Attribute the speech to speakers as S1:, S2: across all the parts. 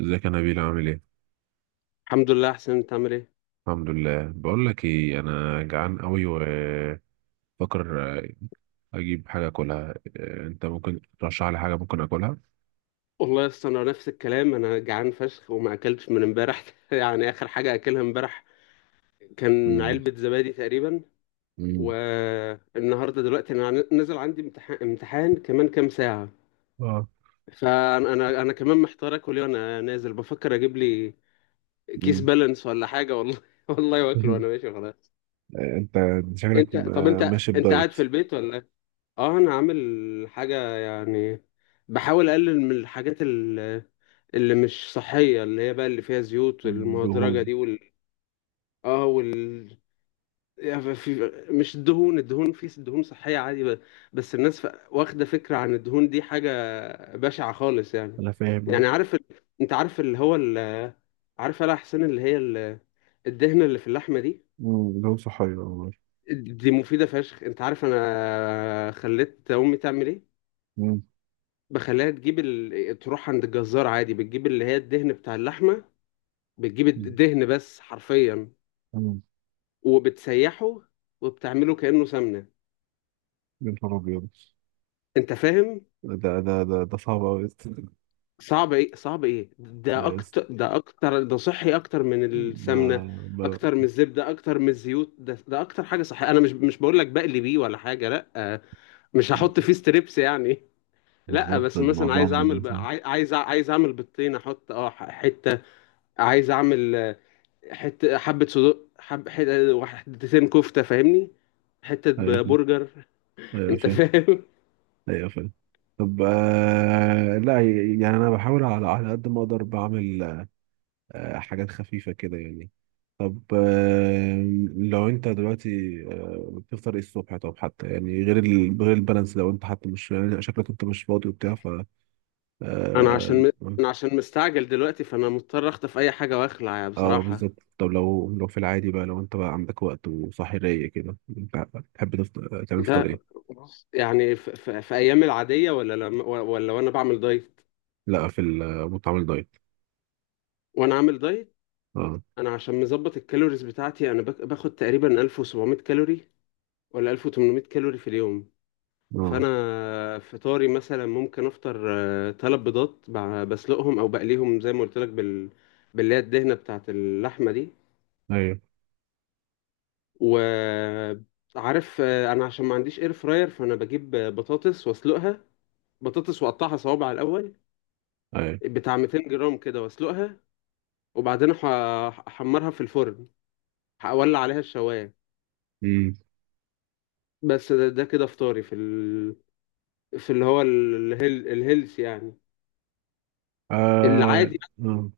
S1: ازيك يا نبيل عامل ايه؟
S2: الحمد لله، احسن. انت عامل ايه؟
S1: الحمد لله، بقول لك ايه، انا جعان قوي وفكر اجيب حاجه اكلها إيه، انت ممكن ترشح لي حاجه ممكن اكلها؟
S2: والله يا اسطى، انا نفس الكلام، انا جعان فشخ وما اكلتش من امبارح يعني اخر حاجه اكلها امبارح كان
S1: مم.
S2: علبه زبادي تقريبا.
S1: مم.
S2: والنهارده دلوقتي انا نازل، عندي امتحان، كمان كام ساعه.
S1: اه.
S2: فانا انا انا كمان محتار اكل ايه وانا نازل، بفكر اجيب لي كيس
S1: مم.
S2: بالانس ولا حاجه، والله والله واكله وانا ماشي خلاص.
S1: انت شكلك
S2: انت طب انت
S1: ماشي
S2: انت قاعد
S1: بدايت.
S2: في البيت ولا إيه؟ اه، انا عامل حاجه يعني، بحاول اقلل من الحاجات اللي مش صحية، اللي هي بقى اللي فيها زيوت
S1: دهون.
S2: المهدرجة دي، اه وال يعني في، مش الدهون، في دهون صحية عادي، بس الناس، واخدة فكرة عن الدهون دي حاجة بشعة خالص يعني.
S1: انا فاهم اه.
S2: يعني عارف انت عارف اللي هو عارف يا حسين اللي هي الدهنة اللي في اللحمة دي،
S1: مم. دهون صحية والله.
S2: دي مفيدة فشخ. انت عارف انا خليت امي تعمل ايه؟
S1: مم.
S2: بخليها تجيب تروح عند الجزار عادي، بتجيب اللي هي الدهن بتاع اللحمة، بتجيب
S1: مم.
S2: الدهن بس حرفيا،
S1: مم.
S2: وبتسيحه وبتعمله كأنه سمنة.
S1: يا نهار أبيض.
S2: انت فاهم؟
S1: ده صعب أوي.
S2: صعب ايه، صعب ايه؟ ده
S1: لا يس-
S2: اكتر، ده اكتر، ده صحي اكتر من
S1: ما
S2: السمنة،
S1: ما
S2: اكتر من الزبدة، اكتر من الزيوت. ده اكتر حاجة صحية. انا مش بقول لك بقلي بيه ولا حاجة، لا، مش هحط فيه ستريبس يعني. لا
S1: بالظبط،
S2: بس مثلا
S1: الموضوع مدوس.
S2: عايز اعمل بالطين، احط حتة. عايز اعمل، حتة، حبة صدق، حتتين كفتة فاهمني، حتة
S1: أيوة.
S2: برجر.
S1: أيوة.
S2: انت فاهم؟
S1: ايوه فاهم. طب آه، لا يعني انا بحاول على قد ما اقدر بعمل حاجات خفيفه كده يعني. طب آه، لو انت دلوقتي بتفطر ايه الصبح؟ طب حتى يعني غير البالانس، لو انت حتى مش يعني شكلك انت مش فاضي وبتاع، ف
S2: انا
S1: اه,
S2: عشان م... انا عشان مستعجل دلوقتي، فانا مضطر اخطف اي حاجه واخلع يعني
S1: آه
S2: بصراحه.
S1: بالظبط. طب لو في العادي بقى، لو انت بقى عندك وقت وصاحي رايق كده، انت تحب تفطر تعمل فطار
S2: ده
S1: ايه؟
S2: يعني في ايام العاديه ولا ولا وانا بعمل دايت؟
S1: لا في ال- مطعم الدايت.
S2: وانا عامل دايت،
S1: اه.
S2: انا عشان مظبط الكالوريز بتاعتي، انا باخد تقريبا 1700 كالوري ولا 1800 كالوري في اليوم.
S1: اه.
S2: فانا فطاري مثلا، ممكن افطر تلات بيضات، بسلقهم او بقليهم زي ما قلت لك باللي هي الدهنه بتاعت اللحمه دي.
S1: ايوه.
S2: وعارف، انا عشان ما عنديش اير فراير، فانا بجيب بطاطس واسلقها، بطاطس واقطعها صوابع الاول
S1: ايوه.
S2: بتاع 200 جرام كده، واسلقها، وبعدين احمرها في الفرن، اولع عليها الشوايه. بس ده كده فطاري في في اللي هو الهيلث يعني،
S1: آه.
S2: العادي.
S1: آه.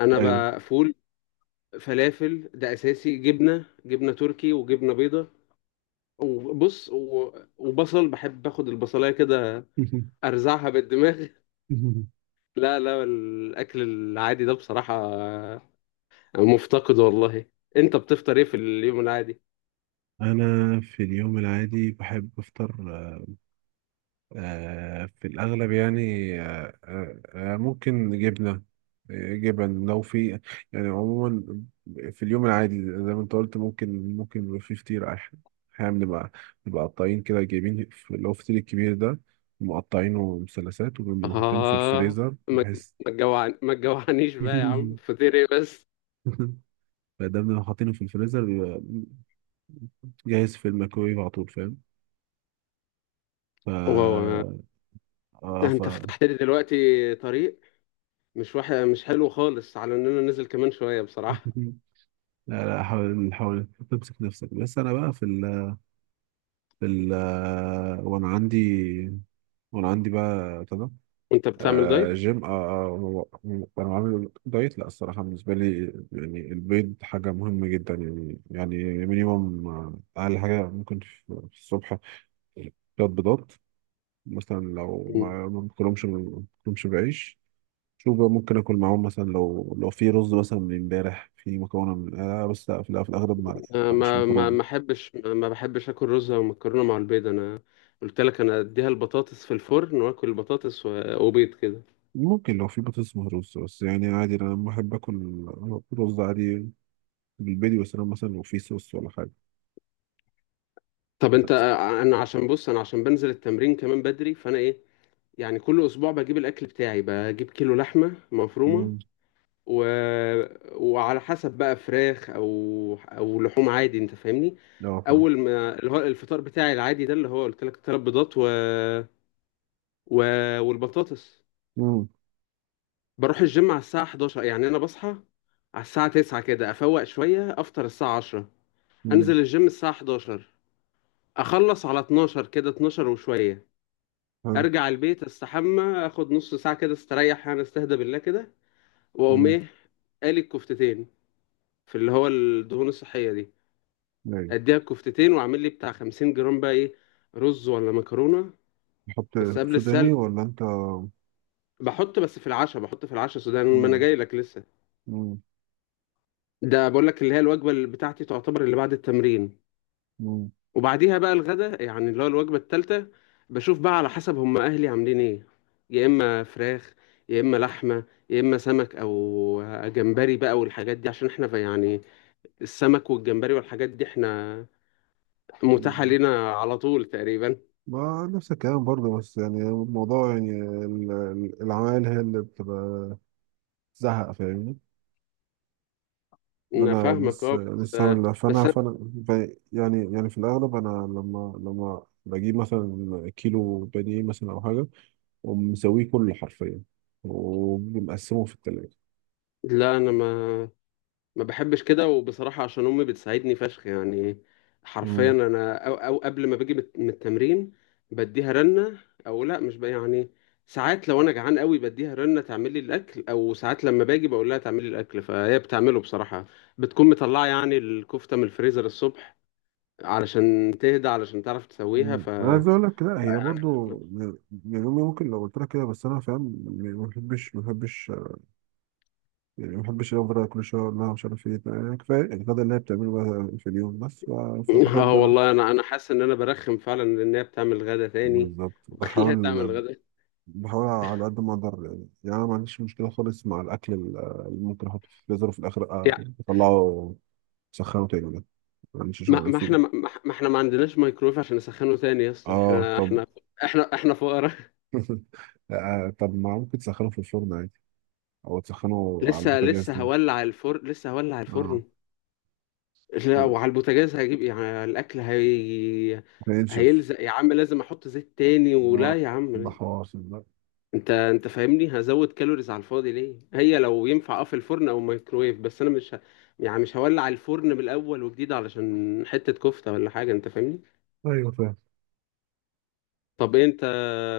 S2: انا
S1: أيوه.
S2: بقى فول، فلافل ده اساسي، جبنه تركي وجبنه بيضه، وبص و... وبصل، بحب اخد البصلايه كده، ارزعها بالدماغ. لا لا، الأكل العادي ده بصراحة مفتقد والله. أنت بتفطر إيه في اليوم العادي؟
S1: أنا في اليوم العادي بحب أفطر آه، في الأغلب يعني. آه. آه. آه، ممكن جبنة، آه، جبن لو في. يعني عموما في اليوم العادي، زي ما أنت قلت، ممكن يبقى أحيانا بنبقى قطعين كده اللي هو الفطير الكبير ده، مقطعينه مثلثات، وبنبقى حاطينه في
S2: آه،
S1: الفريزر
S2: ما
S1: بحيث.
S2: ما تجوعنيش بقى يا عم، فطير إيه بس؟
S1: فده بنبقى حاطينه في الفريزر جاهز في الميكرويف على طول، فاهم. ف
S2: واو،
S1: اه
S2: ده
S1: ف.
S2: أنت فتحت لي دلوقتي طريق، مش واحد. مش حلو خالص على إن أنا نزل كمان شوية بصراحة.
S1: لا لا، حاول، تمسك نفسك. بس انا بقى في ال في ال وانا عندي، بقى ابتدى.
S2: أنت بتعمل
S1: آه،
S2: دايت؟
S1: جيم. آه، وانا عامل دايت. لا الصراحه بالنسبه لي، يعني البيض حاجه مهمه جدا يعني، مينيموم، آه، اقل حاجه ممكن في الصبح ثلاث بيضات. مثلا لو
S2: مم.
S1: ما باكلهمش بعيش. شوف بقى، ممكن اكل معاهم مثلا لو في رز، مثلا من امبارح في مكرونه من آه، بس لا في الأغ- في الاغلب ما.
S2: أنا
S1: لا، مش
S2: ما ما ما
S1: مكرونه.
S2: أحبش ما ما بحبش آكل رز أو مكرونة مع البيض. أنا قلت لك، أنا أديها البطاطس في الفرن وآكل البطاطس وبيض كده.
S1: ممكن لو في بطاطس مهروسه، بس يعني عادي انا لما بحب اكل رز عادي بالبيض، بس انا مثلا لو في صوص ولا حاجه
S2: طب انت،
S1: بس.
S2: انا عشان بص انا عشان بنزل التمرين كمان بدري، فانا ايه، يعني كل اسبوع بجيب الاكل بتاعي، بجيب كيلو لحمه مفرومه
S1: مم.
S2: و... وعلى حسب بقى فراخ او لحوم عادي، انت فاهمني.
S1: لا فاهم.
S2: اول ما اللي هو الفطار بتاعي العادي ده، اللي هو قلت لك ثلاث بيضات و... والبطاطس.
S1: مم.
S2: بروح الجيم على الساعه 11، يعني انا بصحى على الساعه 9 كده، افوق شويه، افطر الساعه 10،
S1: مم.
S2: انزل الجيم الساعه 11، اخلص على 12 كده، 12 وشويه،
S1: حلو.
S2: ارجع البيت، استحمى، اخد نص ساعه كده استريح، يعني استهدى بالله كده. واقوم
S1: مم.
S2: ايه؟ قالي الكفتتين في اللي هو الدهون الصحيه دي،
S1: ايوه.
S2: اديها الكفتتين واعمل لي بتاع 50 جرام بقى ايه، رز ولا مكرونه،
S1: تحط
S2: بس قبل السلق.
S1: سوداني ولا انت؟
S2: بحط بس في العشاء سودان، ما انا
S1: مم.
S2: جاي لك لسه.
S1: مم.
S2: ده بقول لك اللي هي الوجبه اللي بتاعتي تعتبر اللي بعد التمرين،
S1: مم.
S2: وبعديها بقى الغدا يعني، اللي هو الوجبة التالتة. بشوف بقى على حسب هم أهلي عاملين إيه، يا إما فراخ، يا إما لحمة، يا إما سمك أو جمبري بقى، والحاجات دي عشان إحنا يعني، السمك والجمبري والحاجات دي إحنا متاحة
S1: مم.
S2: لنا على طول تقريبا.
S1: ما نفس الكلام برضه، بس يعني الموضوع يعني، العمايل هي اللي بتبقى زهق، فاهمني. إن
S2: أنا
S1: انا
S2: فاهمك أه، بس
S1: لسه عامل ده.
S2: بس أنا-
S1: يعني في الاغلب انا لما بجيب مثلا كيلو بانيه مثلا او حاجه، ومسويه كله حرفيا ومقسمه في التلاجة.
S2: لا أنا ما بحبش كده، وبصراحة عشان أمي بتساعدني فشخ يعني. حرفيا
S1: مم.
S2: أنا أو قبل ما باجي من التمرين، بديها رنة. أو لأ، مش بقى يعني. ساعات لو أنا جعان قوي بديها رنة تعمل لي الأكل، أو ساعات لما باجي بقول لها تعمل لي الأكل، فهي بتعمله بصراحة. بتكون مطلعة يعني الكفتة من الفريزر الصبح علشان تهدى، علشان تعرف تسويها،
S1: مم. انا عايز اقول لك، لا
S2: لا
S1: هي
S2: يعني.
S1: برضو يعني امي ممكن لو قلت لها كده، بس انا فاهم يعني، ما بحبش يعني، ما بحبش افضل كل شويه اقول لها مش عارف ايه، يعني كفايه الغدا اللي هي بتعمله بقى في اليوم بس،
S2: اه
S1: فبحب انا.
S2: والله، أنا حاسس إن أنا برخم فعلا لأن هي بتعمل غدا تاني
S1: بالظبط.
S2: وبخليها تعمل غدا.
S1: بحاول على قد ما اقدر، يعني انا ما عنديش مشكله خالص مع اللي ممكن احطه في الفريزر، وفي الاخر يعني اطلعه سخنه تاني، ده ما عنديش
S2: ما,
S1: شغل
S2: ما احنا
S1: فيه.
S2: ما, ما احنا ما عندناش مايكرويف عشان نسخنه تاني يا اسطى،
S1: اه
S2: احنا
S1: طب.
S2: احنا احنا احنا فقراء.
S1: آه، طب ما ممكن تسخنه في الفرن عادي، او تسخنه على
S2: لسه
S1: البوتاجاز
S2: لسه
S1: تاني.
S2: هولع الفرن، لسه هولع
S1: اه،
S2: الفرن. لا، وعلى البوتاجاز هجيب ايه؟ يعني الاكل هي
S1: ينشف.
S2: هيلزق يا عم، لازم احط زيت تاني
S1: اه،
S2: ولا، يا عم
S1: ده
S2: ليه؟
S1: حوار ده.
S2: انت فاهمني، هزود كالوريز على الفاضي ليه؟ هي لو ينفع اه في الفرن او مايكرويف، بس انا مش يعني مش هولع الفرن من الاول وجديد علشان حتة كفتة ولا حاجة، انت فاهمني.
S1: ايوه فاهم.
S2: طب إيه انت،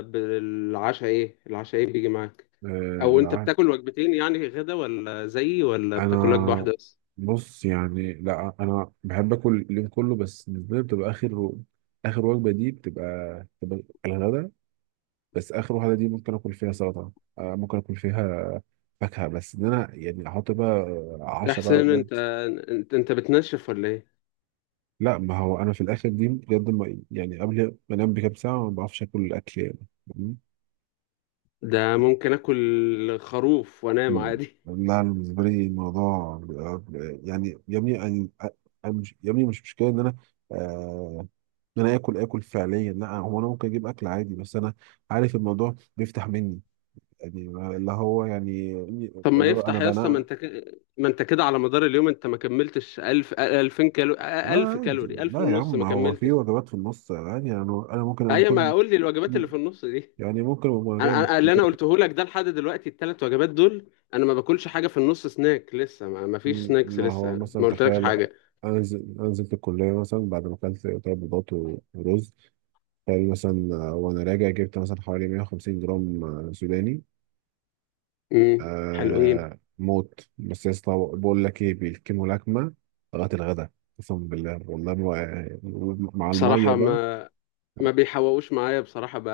S2: بالعشاء ايه؟ العشاء ايه بيجي معاك،
S1: آه
S2: او انت
S1: العاد،
S2: بتاكل وجبتين يعني غدا ولا زيي، ولا بتاكل وجبه
S1: انا
S2: واحده بس؟
S1: بص يعني، لا انا بحب اكل اليوم كله، بس بالنسبه لي بتبقى اخر وجبه دي بتبقى الغدا، بس اخر واحده دي ممكن اكل فيها سلطه، آه، ممكن اكل فيها فاكهه، بس ان انا يعني احط بقى
S2: يا
S1: عشاء بقى
S2: حسين انت
S1: بجد.
S2: انت انت بتنشف ولا ايه؟
S1: لا ما هو انا في الاخر دي بجد ما يعني قبل ما انام بكام ساعه ما بعرفش اكل الاكل يعني. مم.
S2: ده ممكن اكل خروف وانام
S1: مم.
S2: عادي.
S1: لا أنا بالنسبه لي يعني يا ابني أنا مش يا ابني، مش مشكله ان انا آه ان انا اكل اكل فعليا، لا هو انا ممكن اجيب اكل عادي، بس انا عارف الموضوع بيفتح مني يعني، اللي هو يعني
S2: طب ما
S1: اللي هو انا
S2: يفتح يا اسطى،
S1: بنام.
S2: ما انت كده على مدار اليوم انت ما كملتش 1000 2000 كالوري،
S1: لا
S2: 1000
S1: عادي،
S2: كالوري، 1000
S1: لا يا
S2: ونص
S1: عم،
S2: ما
S1: هو في
S2: كملتش.
S1: وجبات في النص عادي، يعني انا ممكن
S2: ايوه، ما
S1: اكون
S2: اقول لي الوجبات اللي في النص دي.
S1: يعني، ممكن ابقى جاي من
S2: اللي انا
S1: الكلية،
S2: قلته لك ده لحد دلوقتي الثلاث وجبات دول، انا ما باكلش حاجه في النص، سناك لسه، ما فيش سناكس
S1: ما
S2: لسه،
S1: هو مثلا
S2: ما قلتلكش
S1: تخيل،
S2: حاجه.
S1: انزل الكليه مثلا بعد ما اكلت ثلاث بيضات ورز، تخيل مثلا آه، وانا راجع جبت مثلا حوالي 150 جرام آه، سوداني.
S2: حلوين.
S1: آه، موت. بس يا اسطى بقول لك ايه، بيكموا لكمه لغايه الغدا، قسما بالله والله ما، مع الميه
S2: بصراحة
S1: بقى.
S2: ما بيحوقوش معايا بصراحة،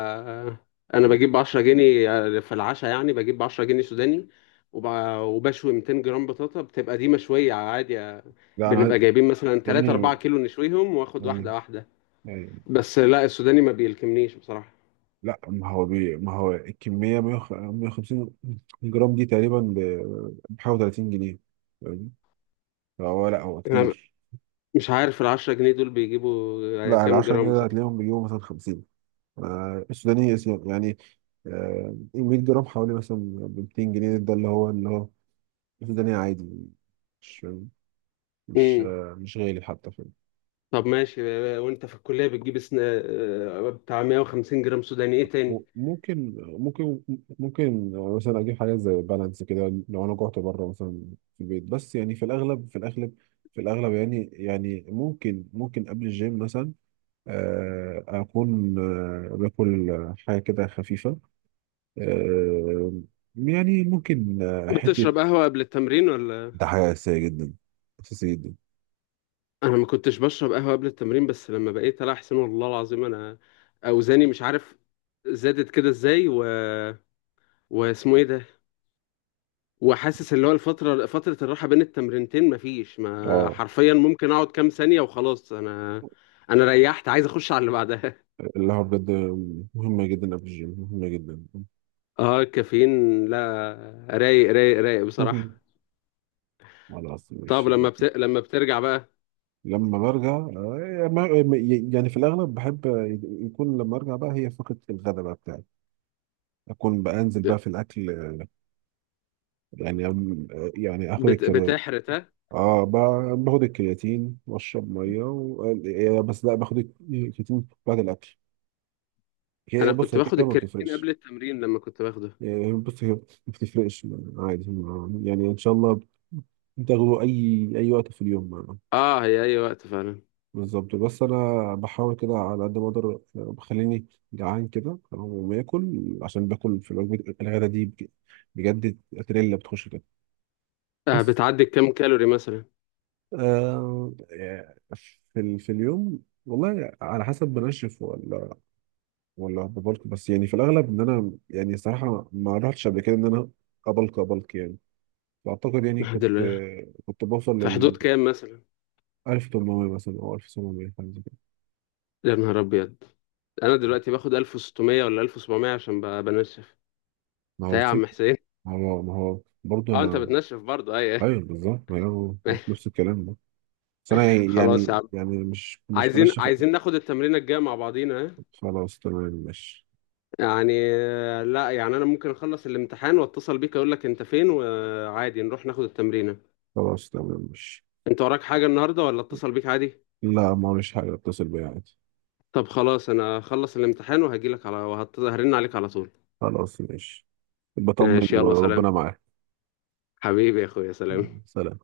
S2: أنا بجيب 10 جنيه في العشاء، يعني بجيب 10 جنيه سوداني، وب... وبشوي 200 جرام بطاطا، بتبقى دي مشوية عادي،
S1: لا انا عايز
S2: بنبقى جايبين مثلا
S1: يا
S2: 3 4
S1: ابني
S2: كيلو نشويهم، واخد
S1: يعني.
S2: واحدة واحدة.
S1: يعني
S2: بس لا، السوداني ما بيلكمنيش بصراحة.
S1: لا ما هو بي... ما هو الكمية 150 جرام دي تقريبا بحوالي 30 جنيه، فاهم؟ فهو لا هو
S2: أنا
S1: كتير.
S2: مش عارف ال 10 جنيه دول بيجيبوا
S1: لا ال
S2: كام
S1: 10 جنيه
S2: جرام
S1: ده
S2: بصراحة.
S1: هتلاقيهم بيجيبوا مثلا 50، يعني آه، 100 جرام حوالي، مثلا ب 200 جنيه، ده اللي هو السوداني عادي، مش مش
S2: امم
S1: آه، مش غالي حتى.
S2: طب ماشي. وأنت في الكلية بتجيب بتاع 150 جرام سوداني إيه تاني؟
S1: ممكن. ممكن مثلا اجيب حاجات زي بالانس كده لو انا جعت بره مثلا، في البيت بس، يعني في الاغلب يعني، ممكن قبل الجيم مثلا آه، اكون آه، باكل حاجه كده خفيفه، آه، يعني ممكن آه، حته.
S2: بتشرب قهوة قبل التمرين ولا؟
S1: ده حاجة أساسية جدا، اساسيه جدا.
S2: انا ما كنتش بشرب قهوه قبل التمرين، بس لما بقيت العب حسين والله العظيم، انا اوزاني مش عارف زادت كده ازاي، واسمه ايه ده، وحاسس اللي هو فتره الراحه بين التمرينتين مفيش، ما
S1: اه،
S2: حرفيا ممكن اقعد كام ثانيه وخلاص، انا ريحت، عايز اخش على اللي بعدها.
S1: اللي هو بجد مهمه جدا قبل الجيم، مهمه جدا.
S2: اه الكافيين لا، رايق رايق رايق بصراحه.
S1: خلاص،
S2: طب
S1: مش.
S2: لما لما بترجع بقى،
S1: لما برجع يعني في الاغلب بحب يكون لما ارجع بقى، هي فقره الغداء بقى بتاعي، اكون بقى انزل بقى في الاكل، آه، يعني آه، يعني اخد الكرياتين.
S2: بتحرق ها؟
S1: اه، باخد الكرياتين واشرب ميه و... آه، آه، بس لا باخد الكرياتين بعد الاكل. هي
S2: انا
S1: بص
S2: كنت
S1: هي كده
S2: باخد
S1: كده ما
S2: الكرياتين
S1: بتفرقش.
S2: قبل التمرين لما كنت باخده.
S1: يعني بص هي ما بتفرقش عادي، يعني ان شاء الله بتاخده اي وقت في اليوم.
S2: اه، هي اي وقت فعلا.
S1: بالظبط. بس انا بحاول كده على قد ما اقدر آه، بخليني جعان كده تمام، وما اكل عشان باكل في الوجبه الغدا دي بجد، تريلا بتخش كده. بس
S2: بتعدي كام كالوري مثلا؟
S1: آه، آه، في اليوم والله على حسب، بنشف ولا ببلك، بس يعني في الاغلب ان انا يعني صراحه ما رحتش قبل كده ان انا ابلك يعني. فاعتقد يعني
S2: دلوقتي،
S1: كنت بوصل
S2: في
S1: لل
S2: حدود كام مثلا؟
S1: 1800 مثلا او 1700، حاجه زي كده.
S2: يا نهار ابيض، انا دلوقتي باخد 1600 ولا 1700 عشان بنشف،
S1: ما
S2: تا
S1: هو
S2: يا
S1: سيك-
S2: عم حسين.
S1: ما هو برضه
S2: اه انت
S1: انا.
S2: بتنشف برضه، اي؟
S1: ايوه بالظبط، ما هو
S2: أي.
S1: نفس الكلام ده، بس انا
S2: خلاص يا
S1: يعني،
S2: عم،
S1: يعني مش
S2: عايزين
S1: بنشف.
S2: عايزين ناخد التمرينه الجايه مع بعضينا، ها؟
S1: خلاص تمام ماشي.
S2: يعني لا يعني، انا ممكن اخلص الامتحان واتصل بيك، اقول لك انت فين، وعادي نروح ناخد التمرينه.
S1: خلاص تمام ماشي.
S2: انت وراك حاجه النهارده ولا اتصل بيك عادي؟
S1: لا ما هوش حاجة، اتصل بيها عادي.
S2: طب خلاص، انا اخلص الامتحان وهجيلك على، وهرن عليك على طول.
S1: خلاص ماشي. بطمني
S2: ماشي
S1: بقى،
S2: يلا،
S1: ربنا
S2: سلام.
S1: معاك.
S2: حبيبي يا اخويا، سلام.
S1: سلام.